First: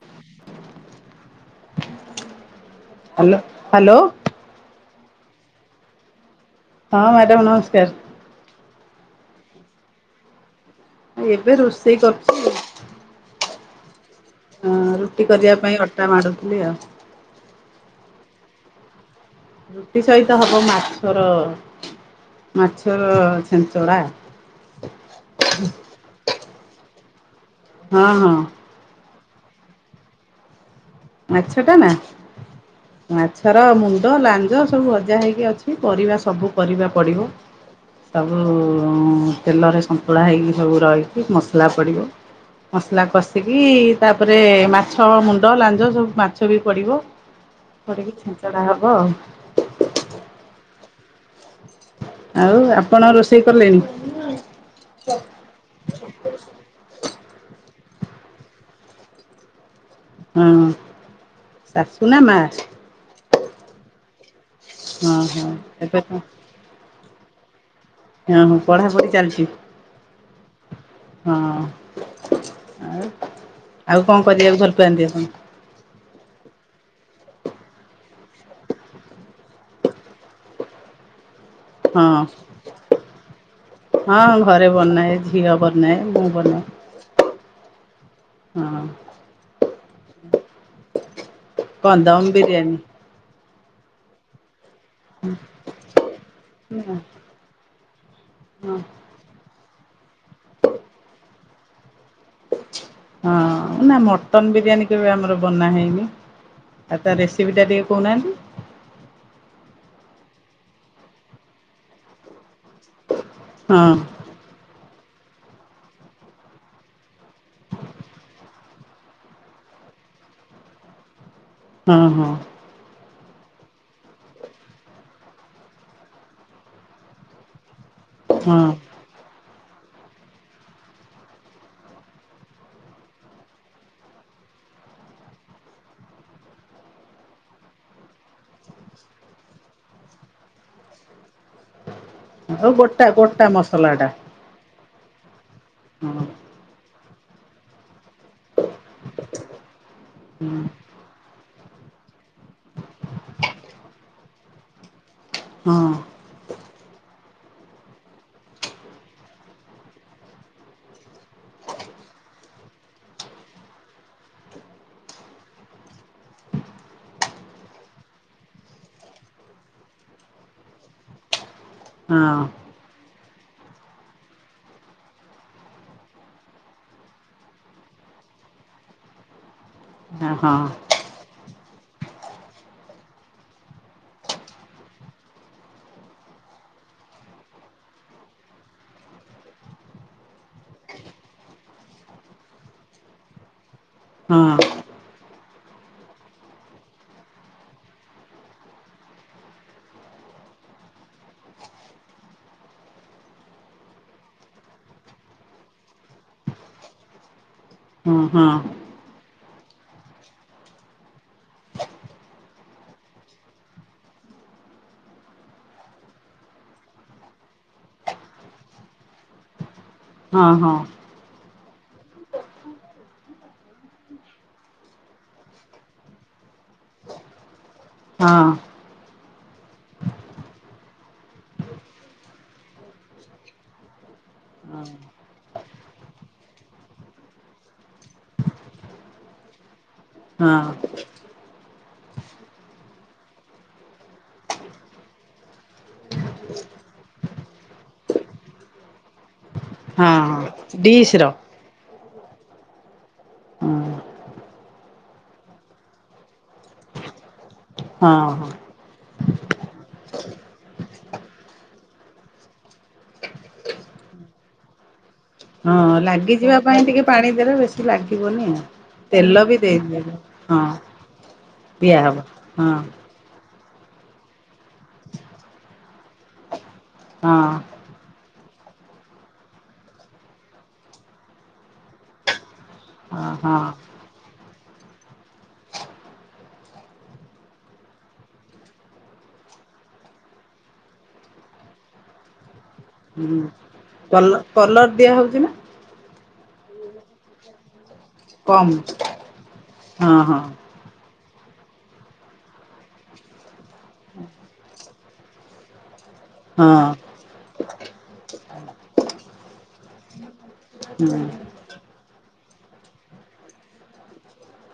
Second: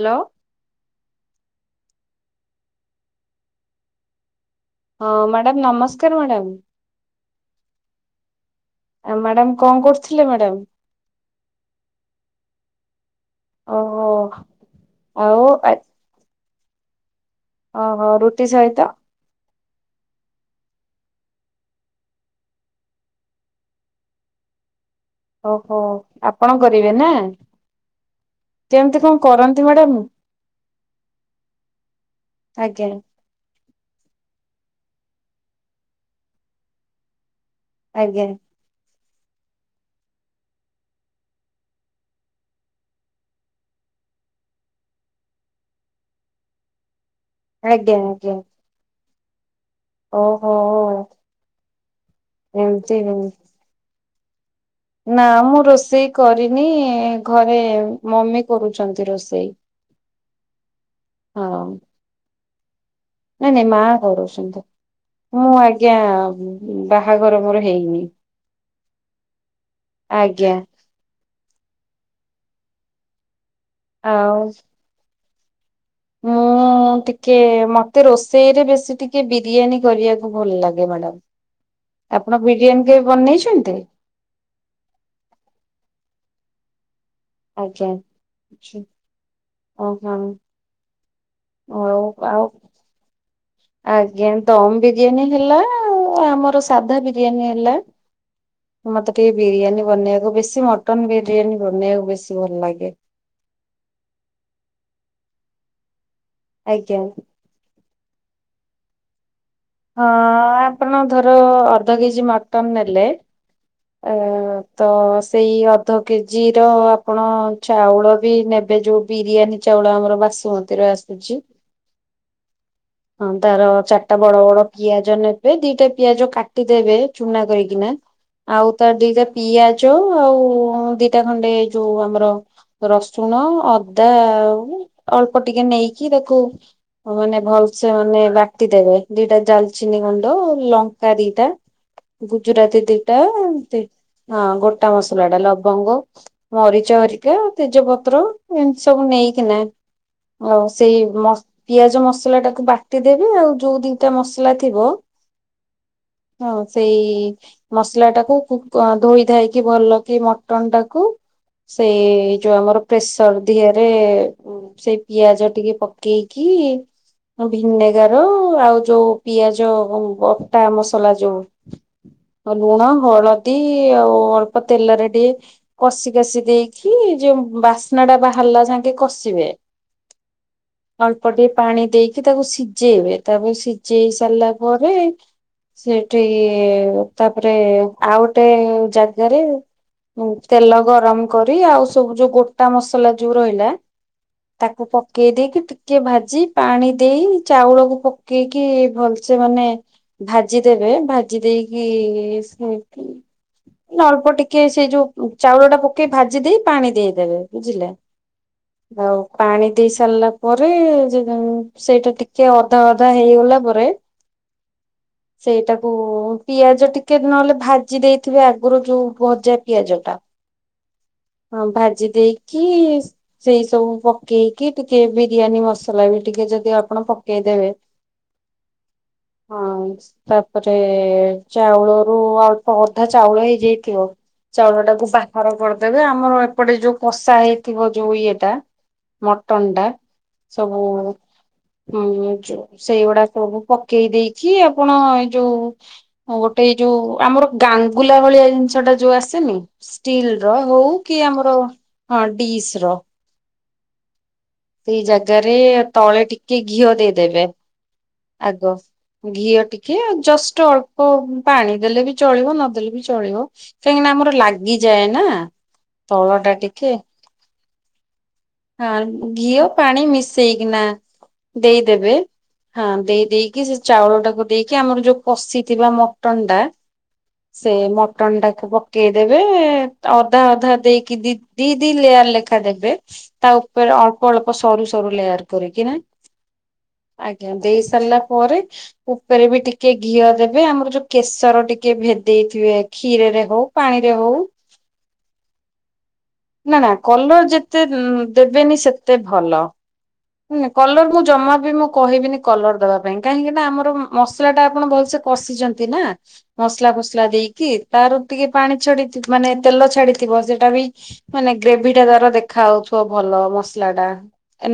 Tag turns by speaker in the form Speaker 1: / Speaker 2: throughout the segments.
Speaker 1: Hello.
Speaker 2: Hello hello.
Speaker 1: ହଁ, madam ନମସ୍କାର madam.
Speaker 2: ହଁ, ମ୍ୟାଡ଼ାମ ନମସ୍କାର।
Speaker 1: ଆଉ ମ୍ୟାଡାମ, କଣ କରୁଥିଲେ ମ୍ୟାଡାମ?
Speaker 2: ଏବେ ରୋଷେଇ କରୁଛି।
Speaker 1: ଓହୋ।
Speaker 2: ହଁ ରୁଟି
Speaker 1: ଆଉ
Speaker 2: କରିବା ପାଇଁ ଅଟା ମାଡୁଥିଲି ଆଉ।
Speaker 1: ଓହୋ ରୁଟି ସହିତ
Speaker 2: ରୁଟି ସହିତ ହବ ମାଛର ମାଛର ଛେଞ୍ଚଡ଼ା।
Speaker 1: ଓହୋ ଆପଣ କରିବେ ନା?
Speaker 2: ହଁ ହଁ।
Speaker 1: କେମିତି କଣ କରନ୍ତି ମ୍ୟାଡାମ?
Speaker 2: ମାଛଟା ନା।
Speaker 1: ଆଜ୍ଞା
Speaker 2: ମାଛର ମୁଣ୍ଡ ଲାଞ୍ଜ ସବୁ ଭଜା ହେଇକି ଅଛି ପରିବା ସବୁ ପରିବା ପଡ଼ିବ।
Speaker 1: ଆଜ୍ଞା
Speaker 2: ସବୁ ତେଲରେ ସନ୍ତୁଳା ହେଇକି ସବୁ ରହିକି ମସଲା ପଡିବ। ମସଲା କଷିକି ତାପରେ ମାଛ ମୁଣ୍ଡ ଲା ସବୁ ମାଛ ବି ପଡ଼ିବ
Speaker 1: ଆଜ୍ଞା
Speaker 2: ପଡ଼ିକି
Speaker 1: ଆଜ୍ଞା
Speaker 2: ଛିଞ୍ଚଡ଼ା ହବ ଆଉ
Speaker 1: ଓହୋ।
Speaker 2: ଆଉ
Speaker 1: ଏମିତି
Speaker 2: ଆପଣ ରୋଷେଇ କଲେଣି?
Speaker 1: ନା ମୁଁ ରୋଷେଇ କରିନି ଘରେ ମମି କରୁଛନ୍ତି ରୋଷେଇ।
Speaker 2: ହଁ
Speaker 1: ହଁ
Speaker 2: ଶାଶୁ ନା ମା‌?
Speaker 1: ନାଇଁ ନାଇଁ ମା କରୁଛନ୍ତି ତ
Speaker 2: ହଁ ହଁ
Speaker 1: ମୁଁ ଆଜ୍ଞା
Speaker 2: ଏବେ କଣ
Speaker 1: ବାହାଘର ମୋର ହେଇନି।
Speaker 2: ହଁ ହଁ ପଢାପଢି ଚାଲିଛି?
Speaker 1: ଆଜ୍ଞା
Speaker 2: ହଁ ଆଉ ଆଉ କଣ କରିବା ଭଲ ପାଆନ୍ତି ଆପଣ?
Speaker 1: ହଁ। ମୁଁ ଟିକେ ମତେ ରୋଷେଇରେ ବେଶୀ ଟିକେ ବିରିୟାନୀ କରିବାକୁ ଭଲ ଲାଗେ ମ୍ୟାଡ଼ାମ।
Speaker 2: ହଁ
Speaker 1: ଆପଣ ବିରିୟାନୀ କେବେ ବନେଇଛନ୍ତି।
Speaker 2: ହଁ ଘରେ ବନାଏ ଝିଅ ବନାଏ ମୁଁ ବନାଏ।
Speaker 1: ଆଜ୍ଞା
Speaker 2: ହଁ।
Speaker 1: [inaudible] ହଉ
Speaker 2: କନ୍ଦମ
Speaker 1: ଆଉ
Speaker 2: ବିରିୟାନୀ
Speaker 1: ଆଜ୍ଞା ଦମ୍ ବି ବିରିୟାନୀ ହେଲା ଆ ଆମର ସାଧା ବିରିୟାନୀ ହେଲା
Speaker 2: ହଁ
Speaker 1: ମତେ ମତେ ବିରିୟାନୀ ବନେଇବାକୁ ବେଶୀ ମଟନ ବିରିୟାନୀ ବନେଇବାକୁ ବେଶୀ ଭଲ ଲାଗେ।
Speaker 2: ହଁ ନା ମଟନ ବିରିୟାନୀ କେବେ ଆମର ବନା ହେଇନି
Speaker 1: ଆଜ୍ଞା
Speaker 2: ଆ ତା ରେ ସୁବିଧା ଦିଏ କହୁନାହାନ୍ତି।
Speaker 1: ହଁ ଆପଣ ଧର ଅଧ କେଜି ମଟନ ନେଲେ।
Speaker 2: ହଁ
Speaker 1: ତ ସେଇ ଅଧ କେଜିର ଆପଣ ଚାଉଳ ବି ନେବେ ଯୋଉ ବିରିୟାନୀ ଚାଉଳ ଆମର ବାସୁମତୀର ଆସୁଛି।
Speaker 2: ହଁ ହଁ।
Speaker 1: ହଁ ତାର ଚାରିଟା ବଡ ବଡ ପିଆଜ ନେବେ ଦିଟା ପିଆଜ କାଟିଦେବେ ଚୁନା କରିକିନା
Speaker 2: ହଁ।
Speaker 1: ଆଉ ତାର ଦିଟା ପିଆଜ ଆଉ ଦିଟା ଖଣ୍ଡେ ଯୋଉ ଆମର ପି ରସୁଣ ଅଦା ଆଉ ଅଳ୍ପ ଟିକେ ନେଇକି ତାକୁ ମାନେ ଭଲସେ ମାନେ ବାଟିଦେବେ ଦିଟା ଡାଲଚିନି ଗୁଣ୍ଡ ଲଙ୍କା ଦିଟା
Speaker 2: ଆଉ
Speaker 1: ଗୁଜୁରାତି
Speaker 2: ଗୋଟା
Speaker 1: ଦିଟା
Speaker 2: ଗୋଟା
Speaker 1: ଏମିତି
Speaker 2: ମସଲା ଟା
Speaker 1: ହଁ ଗୋଟା ମସଲାଟା ଲବଙ୍ଗ
Speaker 2: ହଁ
Speaker 1: ମରିଚ ହରିକା ତେଜପତ୍ର। ଏମିତି ସବୁ ନେଇକିନା
Speaker 2: ହଁ
Speaker 1: ଆଉ ସେଇ ମ ପିଆଜ ମସଲାଟାକୁ ବାଟିଦେବେ ଆଉ ଯୋଉ ଦିଟା ମସଲା ଥିବ?
Speaker 2: ହଁ।
Speaker 1: ହଁ ସେଇ ମସଲାଟାକୁ ଧୋଇ ଧାଇକି ଭଲ କି ମଟନ ଟାକୁ ସେଇ ଯୋଉ ଆମର ପ୍ରେସର ଦିହରେ ସେଇ ପିଆଜ ଟିକେ ପକେଇକି ଭିିନେଗାର ଆଉ ଯୋଉ ପିଆଜ ବଟା ମସଲା ଯୋଉ
Speaker 2: ହଁ।
Speaker 1: ଲୁଣ ହଳଦୀ ଆଉ ଅଳ୍ପ ତେଲରେ ଟିକେ। କଷି କାଶୀ ଦେଇକି ଯୋଉ ବାସ୍ନା ଟା ବାହାରିଲା ଯାଙ୍କେ କଷିବେ।
Speaker 2: ଆ ହଁ।
Speaker 1: ଅଳ୍ପ ଟିକେ ପାଣି ଦେଇକି ତାକୁ ସିଝେଇବେ ତାପରେ ସିଝେଇ ସାରିଲା ପରେ। ସେଠି ତାପରେ ଆଉ ଗୋଟେ ଜାଗାରେ। ତେଲ ଗରମ କରି ଆଉ ସବୁ ଯୋଉ ଗୋଟା ମସଲା ଯୋଉ ରହିଲା।
Speaker 2: ହଁ।
Speaker 1: ତାକୁ ପକେଇ ଦେଇକି ଟିକେ ଭାଜି ପାଣି ଦେଇ ଚାଉଳକୁ ପକେଇ କି ଭଲସେ ମାନେ ଭାଜି ଦେବେ ଭାଜି ଦେଇକି ସେମତି ଅଳ୍ପ ଟିକେ ସେଇ ଯୋଉ ଚାଉଳ ଟା ପକେଇ ଭାଜି ଦେଇ ପାଣି ଦେଇଦେବେ ବୁଝିଲେ।
Speaker 2: ହଁ ହଁ।
Speaker 1: ଆଉ ପାଣି ଦେଇ ସାରିଲା ପରେ ସେଇଟା ଟିକେ ଓଦା ଓଦା। ହେଇଗଲା ପରେ। ସେଇଟାକୁ ପିଆଜ ଟିକେ ନହେଲେ ଭାଜି ଦେଇଥିବେ ଆଗରୁ ଯୋଉ ଭଜା ପିଆଜ ଟା।
Speaker 2: ହଁ ହଁ।
Speaker 1: ହଁ ଭାଜି ଦେଇକି ସେଇ ସବୁ ପକେଇକି ଟିକେ ବିରିୟାନୀ ମସଲା ବି ଟିକେ ଯଦି ଆପଣ ପକେଇଦେବେ।
Speaker 2: ହଁ।
Speaker 1: ହଁ ତାପରେ ଚାଉଳର ଆଉ ଅଳ୍ପ ଅଧା ଚାଉଳ ହେଇଯାଇଥିବ। ଚାଉଳ
Speaker 2: ହଁ।
Speaker 1: ଟାକୁ ବାହାର କରିଦେବେ ଆମର ଏପଟେ ଯୋଉ କଷା ହେଇଥିବ ଯୋଉ ଇଏଟା। ମଟନ ଟା
Speaker 2: ହଁ
Speaker 1: ସବୁ ହଁ ଉମ୍। ସେଇଗୁଡା ସବୁ ପକେଇ ଦେଇକି ଆପଣ ଏ ଯୋଉ ଆଉ ଗୋଟେ ଏଇ ଯୋଉ ଆମର ଗାଙ୍ଗୁଲା ଭଳିଆ ଜିନିଷ ଟା ଯୋଉ ଆସେନି ଷ୍ଟିଲ୍
Speaker 2: ହଁ
Speaker 1: ର ହଉ
Speaker 2: ଡିସ୍
Speaker 1: କି
Speaker 2: ର
Speaker 1: ଆମର ହଁ ଡିସର।
Speaker 2: ହୁଁ।
Speaker 1: ସେଇ ଜାଗାରେ ତଳେ ଟିକେ ଘିଅ ଦେଇଦେବେ।
Speaker 2: ହଁ ହଁ।
Speaker 1: ଆଗ ଘିଅ ଟିକେ ଆଉ ଜଷ୍ଟ ଅଳ୍ପ ପାଣି ଦେଲେ ବି ଚଳିବ ନଦେଲେ ବି ଚଳିବ। କାହିଁକିନା ଆମର ଲାଗିଯାଏ ନା।
Speaker 2: ହଁ
Speaker 1: ତଳ ଟା
Speaker 2: ଲାଗିଯିବା ପାଇଁ ଟିକେ ପାଣି ଦେଲେ ବେଶୀ ଲାଗିବନି ଆଉ।
Speaker 1: ହଁ
Speaker 2: ତେଲ ବି
Speaker 1: ଘିଅ ପାଣି
Speaker 2: ଦେଇଦେବେ ହଁ
Speaker 1: ମିଶେଇକିନା ଦେଇଦେବେ ହଁ ଦେଇ ଦେଇ ସେ ଚାଉଳ ଟାକୁ ଦେଇକି ଆମର ଯୋଉ କଷିଥିବା ମଟନ୍ ଟା
Speaker 2: ହଁ।
Speaker 1: ସେ ମ ମଟନ ଟାକୁ ପକେଇଦେବେ ଅଦା ଅଧା ଦେଇକି ଦି ଦି ଦି ଲେୟାର ଲେଖା ଦେବେ।
Speaker 2: ଅ
Speaker 1: ତା
Speaker 2: ହଁ
Speaker 1: ଉପେରେ ଅଳ୍ପ ଅଳ୍ପ ସରୁ ସରୁ ଲେୟାର କରିକି ନା ଆଜ୍ଞା ଦେଇ ସାରିଲା ପରେ ଉପେରେ ବି ଟିକେ ଘିଅ ଦେବେ ଆମର ଯୋଉ କେଶର ଟିକେ ଭେଦେଇଥିବେ
Speaker 2: ହୁଁ
Speaker 1: କ୍ଷୀରେରେ ହଉ। ପାଣିରେ ହଉ
Speaker 2: କଲ କଲର ଦିଆ ହଉଚି ନା।
Speaker 1: ନା ନା କଲର ଯେତେ ଉଁ
Speaker 2: କମ୍
Speaker 1: ଦେବେନି ସେତେ ଭଲ।
Speaker 2: ହଁ ହଁ।
Speaker 1: କଲର ମୁଁ ଜମା ବି ମୁଁ କହିବିନି କଲର ଦବା ପାଇଁ କାହିଁକି ନା ଆମର ଉମ ମସଲା ଟା ଆପଣ ଭଲସେ କଷିଚନ୍ତି ନା।
Speaker 2: ହଁ
Speaker 1: ମସଲା ଫସଲା ଦେଇକି ତାର ଟିକେ ପାଣି ଛାଡିଥି ମାନେ ତେଲ ଛାଡିଥିବ ସେ ଟା ବି
Speaker 2: ହୁଁ
Speaker 1: ମାନେ ଗ୍ରେଭି ଟା ତାର ଦେଖାଯାଉଥିବ ଭଲ ମସଲା ଟା।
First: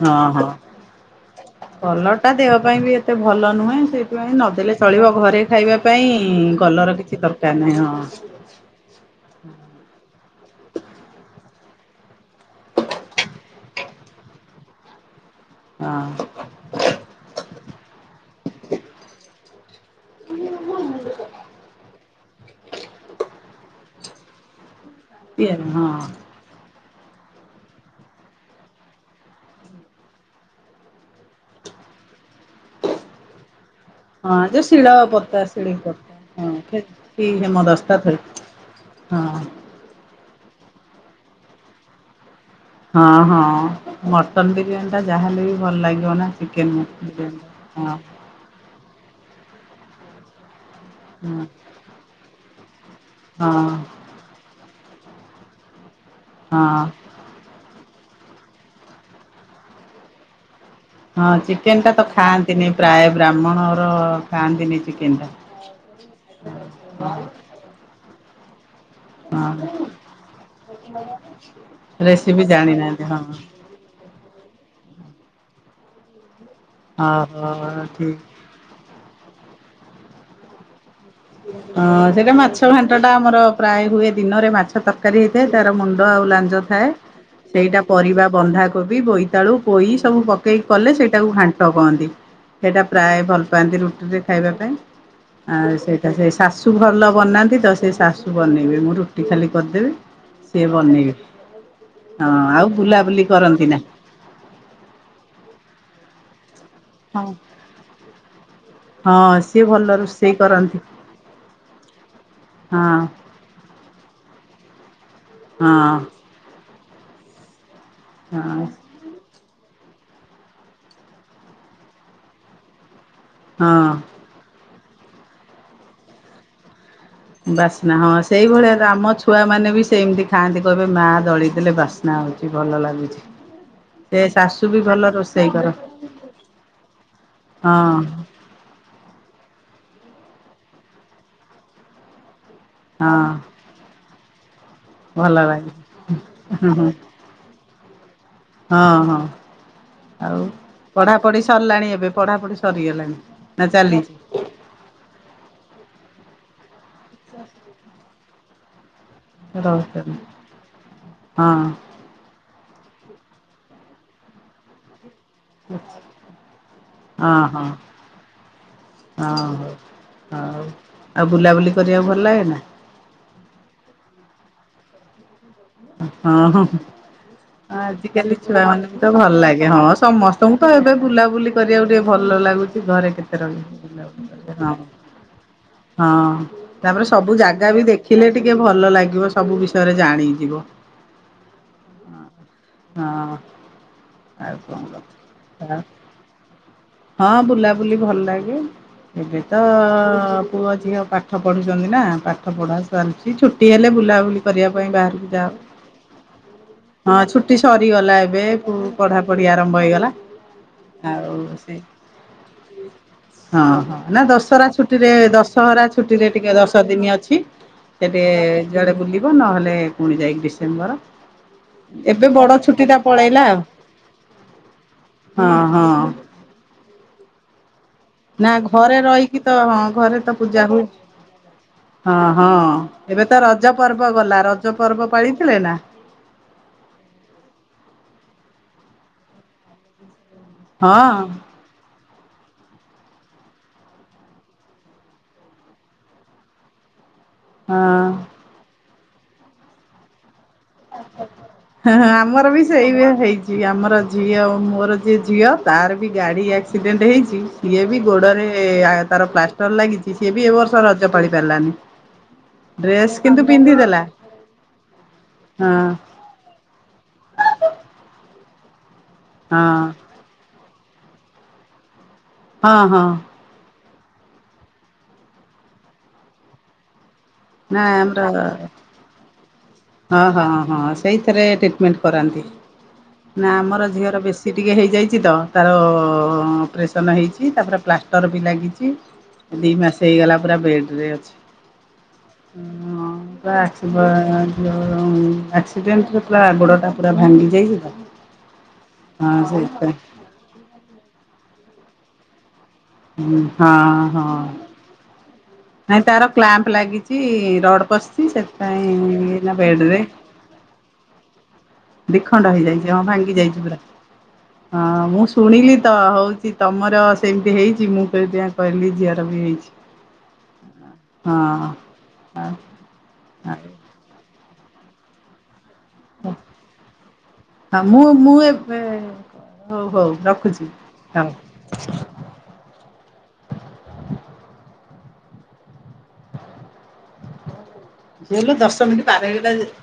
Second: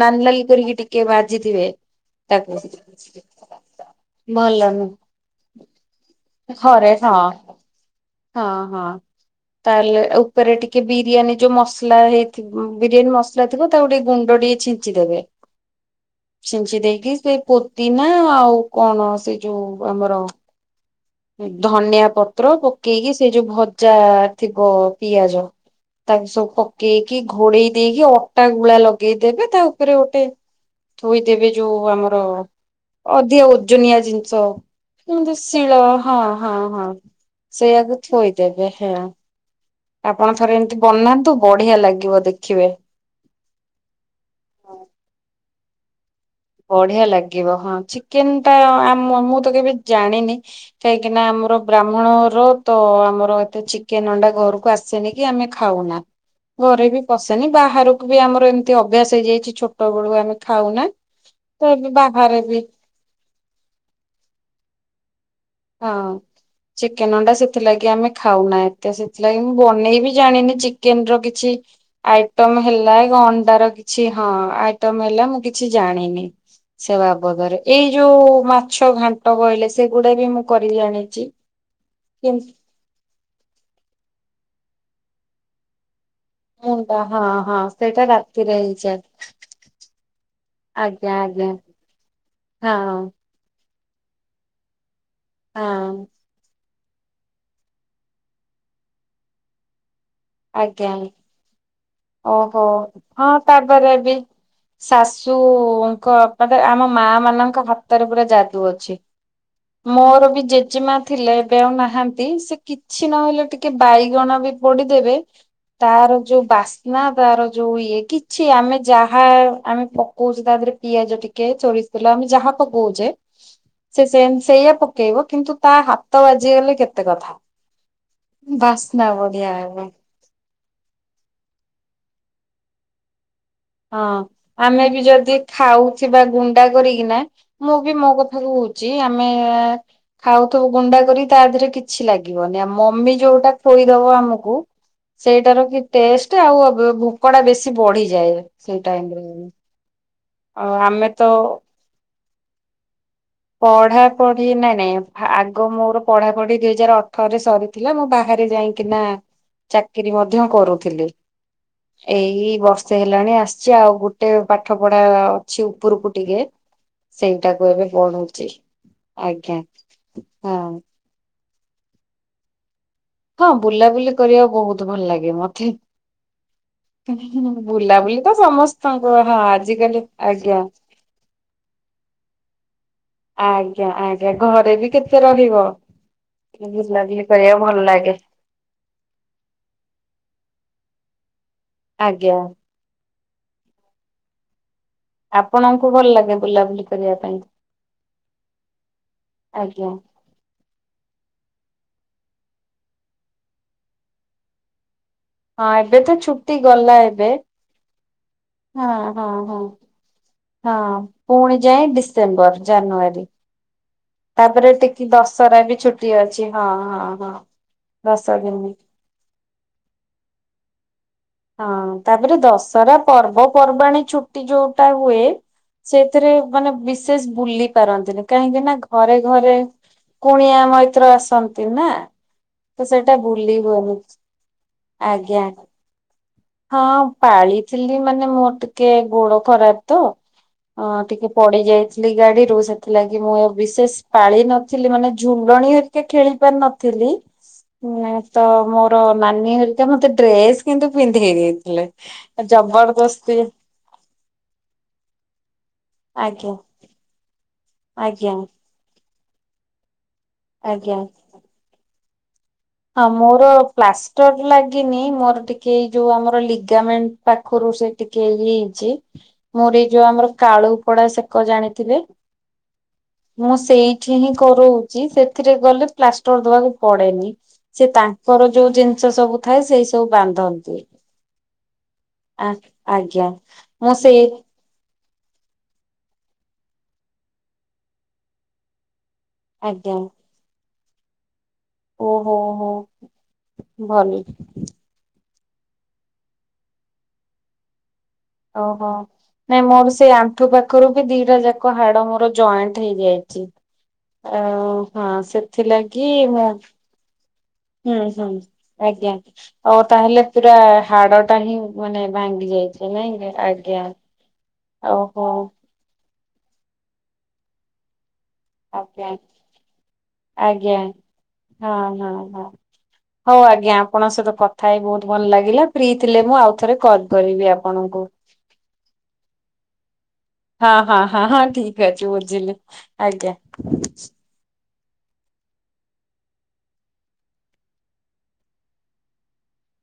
Speaker 1: ନାଲି
Speaker 2: ହଁ
Speaker 1: ନାଲି
Speaker 2: ହଁ।
Speaker 1: କରିକି ଟିକେ ଭାଜିଥିବେ
Speaker 2: କଲର ଟା ଦେହ
Speaker 1: ତାକୁ
Speaker 2: ପାଇଁ ବି ଏତେ ଭଲ ନୁହେଁ ସେଇଥିପାଇଁ ନଦେଲେ
Speaker 1: ଭଲ
Speaker 2: ଚଳିବ। କ ଘରେ ଖାଇବା ପାଇଁ
Speaker 1: ଘରେ
Speaker 2: କଲର
Speaker 1: ହଁ
Speaker 2: କିଛି ଦରକାର ନାହିଁ ହଁ।
Speaker 1: ହଁ ହଁ। ତାହେଲେ ଉପେରେ ଟିକେ ବିରିୟାନୀ ଯୋଉ ମସଲା ହେଇଥି ଉମ ବିରିୟାନୀ ମସ ସଲା ଥିବ ତାକୁ ଟିକେ ଗୁଣ୍ଡ ଟିକେ ଛିଞ୍ଚିଦେବେ।
Speaker 2: ହଁ।
Speaker 1: ଛିଞ୍ଚି ଦେଇକି ସେ ପୋଦିନା ଆଉ କଣ ସେଇ ଯୋଉ ଆମର ଧନିଆ ପତ୍ର ପକେଇକି ସେ ଯୋଉ ଭଜା ଆ ଆ ଥିବ ପିଆଜ ତାକୁ ସବୁ ପକେଇକି ଘୋଡେଇ ଦେଇକି ଅଟା ଗୁଳା ଲଗେଇଦେବେ ତା ଉପେରେ ଗୋଟେ ଥୋଇଦେବେ ଯୋଉ ଆମର ଅଧିକ ଓଜନିଆ ଜିନ ଷ
Speaker 2: ହଁ ଯୋଉ ଶିଳ
Speaker 1: ଯେମତି
Speaker 2: ପତା ଶିଳି
Speaker 1: ଶିଳ
Speaker 2: ପତା
Speaker 1: ହଁ ହଁ ହଁ
Speaker 2: କି ହେମଦସ୍ତା
Speaker 1: ସେଇଆକୁ
Speaker 2: ଥୋଇ
Speaker 1: ଥୋଇଦେବେ ହେଁ।
Speaker 2: ହଁ।
Speaker 1: ଆପଣ ଥରେ ଏମତି ବନାନ୍ତୁ ବଢ଼ିଆ ଲାଗିବ ଦେଖିବେ।
Speaker 2: ହଁ ହଁ ମଟନ୍ ବିରିୟାନୀ ଟା ଯାହାହେଲେ ବି ଭଲ ଲାଗିବ ନା। ଚିକେନ
Speaker 1: ବଢ଼ିଆ
Speaker 2: ବିରିୟାନୀ
Speaker 1: ଲାଗିବ ହଁ ଚିକେନ୍ ଟା ଆମ ମ ମୁଁ ତ କେବେ ଜାଣିନି କାହିଁକିନା
Speaker 2: ହଁ
Speaker 1: ଆମର ବ୍ରାହ୍ମଣ ଘର ତ ଆମ ର ଏତେ
Speaker 2: ହଁ
Speaker 1: ଚିକେନ୍ ଅଣ୍ଡା ଘରୁକୁ ଆସେନି କି ଆମେ ଖାଉନା
Speaker 2: ହଁ
Speaker 1: ଘରେ ବି ପସେନି ବାହାରକୁ ବି ଆମର ଏମତି ଅଭ୍ୟାସ ହେଇଯାଇଚି ଛୋଟ ବେଳୁ ଆମେ ଖାଉନା।
Speaker 2: ହଁ ଚିକେନ
Speaker 1: ଏବେ
Speaker 2: ଟା ତ
Speaker 1: ବାହାରେ ବି
Speaker 2: ଖାଆନ୍ତିନି ପ୍ରାଏ ବ୍ରାହ୍ମଣ ଘର ଖାଆନ୍ତିନି ଚିକେନ ଟା।
Speaker 1: ହଁ ଚିକେନ ଅଣ୍ଡା ସିଥ୍ ଥିଲାଗି ଆମେ ଖାଉନା ଏତେ ସେଥିଲାଗି ମୁଁ
Speaker 2: ହଁ
Speaker 1: ବନେଇବି ଜାଣିନି ଚିକେନ ର କିଛି।
Speaker 2: ରେସିପି
Speaker 1: ଆଇଟମ୍ ହେଲା
Speaker 2: ଜାଣିନାହାନ୍ତି ହଁ
Speaker 1: କ ଅଣ୍ଡାର କିଛି ହଁ ଆଇଟମ୍ ହେଲା ମୁଁ କିଛି ଜାଣିନି। ସେ ବାବଦରେ ଏଇ
Speaker 2: ଓହୋ
Speaker 1: ଯୋଉ
Speaker 2: ଠିକ
Speaker 1: ଉ ଉ ମାଛ ଘାଣ୍ଟ କଇଲେ ସେଗୁଡା ବି ମୁଁ କରି ଜାଣିଚି।
Speaker 2: ହଁ ସେଇଟା ମାଛ ଛ ଘାଣ୍ଟ ଟା ଆମର ପ୍ରାଏ ହୁଏ ଦିନରେ ମାଛ ତରକାରୀ ହେଇଥାଏ ତାର ମୁଣ୍ଡ ଆଉ ଲାନ ଞ୍ଜ ଥାଏ
Speaker 1: ମୁଣ୍ଡା ହଁ ହଁ
Speaker 2: ସେଇଟା ପରିବା
Speaker 1: ରାତିରେ
Speaker 2: ବନ୍ଧାକୋବି,
Speaker 1: ହେଇଯାଏ
Speaker 2: ବୋଇତାଳୁ, ପୋଇ ସବୁ ପକେଇ କଲେ
Speaker 1: ଆଜ୍ଞା
Speaker 2: ସେଇଟାକୁ
Speaker 1: ଆଜ୍ଞା
Speaker 2: ଘାଣ୍ଟ କହନ୍ତି ସେଇଟା
Speaker 1: ହଁ।
Speaker 2: ପ୍ରାଏ ଭଲ ପାଆନ୍ତି ରୁଟିରେ ଖାଇବା ପାଇଁ ଆଉ ସେଇ ଟା
Speaker 1: ହଁ
Speaker 2: ଯେ ଶାଶୁ ଭଲ ବନାନ୍ତି ତ ସେ ଶାଶୁ ବନେଇବେ ମୁଁ ରୁଟି ଖାଲି କରଦେବି। ସିଏ
Speaker 1: ଆଜ୍ଞା
Speaker 2: ବନେଇବେ। ହଁ
Speaker 1: ଓହୋ
Speaker 2: ଆଉ ବୁଲାବୁଲି
Speaker 1: ହଁ
Speaker 2: କରନ୍ତି ନା।
Speaker 1: ତାପରେ ବି ଶାଶୁ ଉ ଉ ଉ ଙ୍କ ପରେ ଆମ ମାଆ
Speaker 2: ହଁ
Speaker 1: ମାନଙ୍କ ହାତରେ ପୁରା ଯାଦୁ ଅଛି।
Speaker 2: ହଁ ସିଏ ଭଲ
Speaker 1: ମୋର
Speaker 2: ରୋଷେଇ
Speaker 1: ବି
Speaker 2: କରନ୍ତି
Speaker 1: ଜେଜେମା ଥିଲେ ଏବେ ଆଉ ନାହାନ୍ତି ସେ
Speaker 2: ହଁ
Speaker 1: କିଛି ନହେଲେ ଟିକ୍ କେ ବାଇଗଣ ବି ପୋଡ଼ିଦେବେ
Speaker 2: ହଁ
Speaker 1: ତାର ଯୋଉ ବାସ୍ନା ତାର ଯୋଉ ଇଏ କିଛି
Speaker 2: ହଁ
Speaker 1: ଆମେ ଯାହା ଆମେ ପ କଉଚେ ତା ଦେହେରେ ପିଆଜ ଟିକେ ସୋରିଷ ତେଲ ଆମେ ଯାହା ପକଉଚେ
Speaker 2: ହଁ।
Speaker 1: ସେଇ ସେମ ସେୟା ପକ କେଇବ କିନ୍ତୁ ତା ହାତ ବାଜିଗଲେ କେତ
Speaker 2: ବାସ୍ନା ହଁ ସେଇଭଳିଆ ତ ଆମ ଛୁଆ
Speaker 1: ବଢିଆ
Speaker 2: ମାନେ
Speaker 1: ହେବ।
Speaker 2: ବି ସେମତି ଥାଆନ୍ତି କହିବେ ମା ଦଳି ଦେଲେ ବାସ୍ନା ହଉଚି ଭଲ ଲାଗୁଚି।
Speaker 1: ହଁ ଆମେ ବି ଯଦି
Speaker 2: କର
Speaker 1: ଖାଉଥିବା ଗୁଣ୍ଡା କରିକିନା ମୁଁ ବି
Speaker 2: ହଁ
Speaker 1: ମୋ କଥ ଥା କହୁଚି ଆମେ ଏ ଏ ଏ ଖାଉଥୁବୁ ଗୁଣ୍ଡା କରି ତା ଦେହରେ କି ଛି ଲାଗିବନି ଆ ମମି
Speaker 2: ହଁ
Speaker 1: ଯୋଉଟା ଥୋଇଦବ ଆମୁକୁ
Speaker 2: ଭଲ
Speaker 1: ସେଇଟାର
Speaker 2: ଲାଗେ
Speaker 1: କି ଟେଷ୍ଟେ ଆଉ
Speaker 2: ହଁ
Speaker 1: ବ
Speaker 2: ହଁ
Speaker 1: ଭୁକଡା ବେଶୀ ବଢ଼ିଯାଏ ସେଇ ଟାଇମରେ।
Speaker 2: ହଁ ଆଉ
Speaker 1: ଆମେ ତ
Speaker 2: ପଢ଼ାପଢ଼ି ସରିଲାଣି ଏବେ ପଢ଼ାପୁଢ଼ି ସରିଗଲାଣି। ନା ଚାଲିଛି
Speaker 1: ପଢ଼ାପଢ଼ି ନାଇଁ ନାଇଁ ଫା ଆଗ ମୋର ପଢ଼ାପଢ଼ି ଦୁଇ ହଜାରେ ଅଠ ଅଠରେ ସରିଥିଲା ମୁଁ ବାହାରେ ଯାଇଁକିନା
Speaker 2: ରହୁଛନ୍ତି
Speaker 1: ଚାକିରି
Speaker 2: ହଁ
Speaker 1: ମଧ୍ୟ କରୁଥିଲି।
Speaker 2: ହଁ
Speaker 1: ଏଇ ବର୍ଷେ ହେଲାଣି ଆସିଚି ଆଉ ଗୋଟେ ପାଠ ପଢ଼ା ଅ ଅ ଅଛି ଉପରକୁ ଟିକେ
Speaker 2: ହଁ ହଁ
Speaker 1: ସେଇଟାକୁ ଏବେ ବଢୁ। ଆଜ୍ଞା
Speaker 2: ହଉ। ହଉ
Speaker 1: ହଁ।
Speaker 2: ଆଉ ବୁଲାବୁଲି କରିବାକୁ ଭଲ ଲାଗେ ନା?
Speaker 1: ହଁ ବୁଲାବୁଲି କରିବାକୁ ବହୁତ ଭଲ ଲାଗେ ମତ୍
Speaker 2: ହଁ ହଁ।
Speaker 1: ବୁଲାବୁଲି ତ
Speaker 2: ଆଜିକାଲି ଛୁଆ ମାନଙ୍କୁ ତ
Speaker 1: ସମସ୍ତଙ୍କୁ
Speaker 2: ଭଲ ଲାଗେ ହଁ
Speaker 1: ଆଜିକାଲି ଆଜ୍ଞା।
Speaker 2: ସମସ୍ତଙ୍କୁ ତ ଏବେ। ବୁଲାବୁଲି କରିବାକୁ ଟିକେ ଭଲ ଲାଗୁଛି ଘରେ କେତେ। ରହିବୁ
Speaker 1: ଆଜ୍ଞା
Speaker 2: ବୁଲାବୁଲି
Speaker 1: ଆଜ୍ଞା
Speaker 2: କରିବା
Speaker 1: ଘରେ
Speaker 2: ହଁ
Speaker 1: ବି କେତେ ରହିବ।
Speaker 2: ହଁ ତାପରେ
Speaker 1: ବୁଲାବୁଲି
Speaker 2: ସବୁ
Speaker 1: କରିବାକୁ
Speaker 2: ଜାଗା ବି
Speaker 1: ଭଲ ଲାଗେ
Speaker 2: ଦେଖିଲେ ଟିକେ ଭଲ ଲାଗିବ ସବୁ ବିଷୟରେ ଜାଣିଯିବ।
Speaker 1: ଆଜ୍ଞା।
Speaker 2: ହଁ ଆଉ କଣ। ଆ
Speaker 1: ଆପଣଙ୍କୁ ଭଲ ଲାଗେ ବୁଲାବୁଲି କରିବା ପାଇଁ
Speaker 2: ହଁ ବୁଲାବୁଲି ଭଲ ଲାଗେ। ଏବେ ତ ଅ
Speaker 1: ଆଜ୍ଞା।
Speaker 2: -ଅଁ- ଅଁ ପୁଅ ଝିଅ ପାଠ ପଢୁଛନ୍ତି ନାଁ ପାଠ ପଢ଼ା ଚାଲିଛି ଛୁଟି ହେଲେ ବୁଲାବୁଲି କରିବା ପାଇଁ ବାହାରକୁ ଯାଉ।
Speaker 1: ହଁ ଏବେ ତ ଛୁଟି ଗଲା ଏବେ।
Speaker 2: ଛୁଟି ସରିଗଲା ଏବେ
Speaker 1: ହଁ
Speaker 2: ପଢା
Speaker 1: ହଁ
Speaker 2: ପଢି
Speaker 1: ହଁ।
Speaker 2: ଆରମ୍ଭ ହେଇଗଲା।
Speaker 1: ହଁ
Speaker 2: ଆଉ
Speaker 1: ପୁଣି
Speaker 2: ସେ
Speaker 1: ଯାଏଁ ଡିସେମ୍ବର, ଜାନୁଆରୀ।
Speaker 2: ହଁ -ହଁ ନାଁ ଦଶହରା
Speaker 1: ତାପରେ ଟିକେ
Speaker 2: ଛୁଟିରେ
Speaker 1: ବି
Speaker 2: ଦଶହରା ଛୁଟି ରେ
Speaker 1: ଅଛି
Speaker 2: ଟିକେ
Speaker 1: ହଁ
Speaker 2: ଦଶ ଦିନ୍
Speaker 1: ହଁ ହଁ
Speaker 2: ଅଛି। ସେଠେ
Speaker 1: ଦଶ ଦିନ।
Speaker 2: ଯୁଆଡେ ବୁଲିବ ନହେଲେ ପୁଣି ଯାଇକି ଡିସେମ୍ବର।
Speaker 1: ହଁ
Speaker 2: ଏବେ
Speaker 1: ତାପରେ
Speaker 2: ବଡ଼ ଛୁଟି
Speaker 1: ଦଶହରା
Speaker 2: ଟା ପଳେଇଲା ଆଉ
Speaker 1: ପର୍ବପର୍ବାଣୀ ଛୁଟି ଯୋଉଟା ହୁଏ।
Speaker 2: ହଁ ହଁ।
Speaker 1: ସେଥିରେ ମାନେ ବିଶେଷ ବୁଲି ପାରନ୍ତିନି। କାହିଁକି ନା ଘରେ
Speaker 2: ରହିକି ତ
Speaker 1: ଘରେ
Speaker 2: ହଁ ଘରେ ତ
Speaker 1: କୁଣିଆ
Speaker 2: ପୂଜା ହୁଏ
Speaker 1: ମୈତ୍ର ଆସନ୍ତି ନା
Speaker 2: ହଁ ହଁ।
Speaker 1: ତ ସେ ସେଟା
Speaker 2: ଏବେ ତ
Speaker 1: ଭୁଲି
Speaker 2: ରଜ
Speaker 1: ହୁଏନି
Speaker 2: ପର୍ବ
Speaker 1: କିଛି
Speaker 2: ଗଲା ରଜ ପର୍ବ
Speaker 1: ଆଜ୍ଞା।
Speaker 2: ପାଳିଥିଲେ ନା
Speaker 1: ହଁ ପାଳିଥିଲି ମାନେ ମୋର ଟିକେ ଗୋଡ ଖରାପ୍ ତ।
Speaker 2: ହଁ
Speaker 1: ଅଁ
Speaker 2: ହଁ।
Speaker 1: ଟିକେ ପଡି ଯାଇଛି। ଗାଡିରୁ ସେଥିଲାଗି ମୁଁ ବିଶେଷ ପାଳି ନଥିଲି ମାନେ ଝୁଣ୍ଡଣି ହେକି ଖେଳି ପାରି ନଥିଲି। ମୁଁ
Speaker 2: ହଁ
Speaker 1: ତ ମୋର ନାନୀ ହେରିକା ମତେ ଡ୍ରେସ୍ କିନ୍ତୁ। ଦେଇ ଦେଇଥିଲେ ଜବରଦସ୍ତି।
Speaker 2: ଏଇ ଆମର ଝିଅ ମୋର ଯିଏ ଝିଅ ତାର ବି ଗାଡି
Speaker 1: ଆଜ୍ଞା
Speaker 2: ଆକ୍ସିଡେଣ୍ଟ୍ ହେଇଛି ସିଏ ବି
Speaker 1: ଆଜ୍ଞା
Speaker 2: ଗୋଡରେ। ଇଏ ତାର ପ୍ଲାଷ୍ଟର ଲାଗିଛି ସିଏ ବି ଏବ ବର୍ଷ
Speaker 1: ଆଜ୍ଞା
Speaker 2: ରଜ ପାଳି ପାରିଲାନି।
Speaker 1: ହଁ
Speaker 2: ଡ୍ରେସ୍ କିନ୍ତୁ
Speaker 1: ମୋର
Speaker 2: ପିନ୍ଧିଦେଲା
Speaker 1: ପ୍ଲାଷ୍ଟର ଲାଗିନି ମୋର
Speaker 2: ହଁ
Speaker 1: ଟିକେ ଏଇ ଯୋଉ ଆମର ଲି ଲିଗାମେଣ୍ଟ୍ ପାଖରୁ ସେ ଟିକେ ଇ ହେଇଛି
Speaker 2: ହଁ
Speaker 1: ମୋର ଏ ଯୋଉ ଆମର କାଳୁ। ପୋଡା ସେକ ଜାଣିଥିଲେ।
Speaker 2: ହଁ ହଁ।
Speaker 1: ମୁଁ ସେଇଠି ହିଁ କରୋଉଛି ସେଥିରେ ଗଲେ ପ୍ଲାଷ୍ଟର ଦବାକୁ ପଡେନି।
Speaker 2: ନା
Speaker 1: ସେ
Speaker 2: ଆମର
Speaker 1: ତାଙ୍କର ଯୋଉ ଜିନିଷ ସବୁ ଥାଏ ସେ
Speaker 2: ହଁ- ହଁ- ହଁ ସେଇଥିରେ ଟ୍ରିଟମେଣ୍ଟ୍ କରାନ୍ତି
Speaker 1: ଆ ଆଜ୍ଞା
Speaker 2: ନା ଆମର
Speaker 1: ମୁଁ ସେଇ
Speaker 2: ଝିଅର ବେଶୀ। ଟିକେ ହେଇଯାଇଛି ତ ତାର ଅପରେସନ୍ ହେଇଛି ତାପରେ ପ୍ଲାଷ୍ଟର ବି ଲାଗିଛି। ଦି
Speaker 1: ଆଜ୍ଞା
Speaker 2: ମାସେ ହେଇଗଲା ପୁରା ବେଡ୍ ରେ ଅଛି।
Speaker 1: ଓହୋ ହୋ
Speaker 2: ହଁ ପା ଆସିବ।
Speaker 1: ଭଲ
Speaker 2: ଆକ୍ସିଡେଣ୍ଟ୍ ରେ ପୁରା ଆ ଗୋଡଟା ପୁରା ଭାଙ୍ଗି ଯାଇଥିଲା?
Speaker 1: ଓହୋ ନାଇଁ ମୋର ସେଇ ଆଣ୍ଠୁ ପାଖରୁ ବି ଦିଟା ଯାକ ହାଡ ମୋର ଜଏଣ୍ଟ୍। ହେଇଯାଇଛି
Speaker 2: ହଁ ହଁ
Speaker 1: ଆଉ ହଁ ସେଥିଲାଗି ମୁଁ
Speaker 2: କି ରଡ୍
Speaker 1: ହୁଁ ହୁଁ
Speaker 2: ପଶଛି ସେଥିପାଇଁ
Speaker 1: ଆଜ୍ଞା।
Speaker 2: ଏନା
Speaker 1: ଆଉ
Speaker 2: ବେଡ୍ ରେ।
Speaker 1: ତାହେଲେ ପୁରା ହାଡ ଟା ହିଁ। ମାନେ
Speaker 2: ଦି
Speaker 1: ଭାଙ୍ଗି
Speaker 2: ଖଣ୍ଡ
Speaker 1: ଯାଇଛି
Speaker 2: ହେଇଯାଇଛି ହଁ
Speaker 1: ନାଇଁ
Speaker 2: ଭାଙ୍ଗି ଯାଇଛି ପୁରା
Speaker 1: ଆଜ୍ଞା।
Speaker 2: ହଁ
Speaker 1: ଓହୋ
Speaker 2: ମୁଁ ଶୁଣିଲି ତ ହଉଛି। କି ତମର ସେମିତି ହେଇଛି ମୁଁ [unintelligible] କହିଲି
Speaker 1: ଆଜ୍ଞା
Speaker 2: ଝିଅର ବି ହେଇଛି।
Speaker 1: ଆଜ୍ଞା ହଁ ହଁ ହଁ ହଉ ଆଜ୍ଞା। ଆପଣଙ୍କ ସହିତ କଥା ହେଇ ବହୁତ ଭଲ ଲାଗିଲା ଫ୍ରି ଥିଲେ ମୁଁ ଆଉ ଥରେ କଲ କରିବି ଆପଣଙ୍କୁ।
Speaker 2: ହୁଁ ହଉ ର
Speaker 1: ହଁ ହଁ ହଁ ହଁ ଠିକ ଅଛି ବୁଝିଲି ଆଜ୍ଞା।
Speaker 2: ଝି ହେଲୁ ଦଶ ମିନିଟ୍ ପାର ହେଇଲା ଯେ।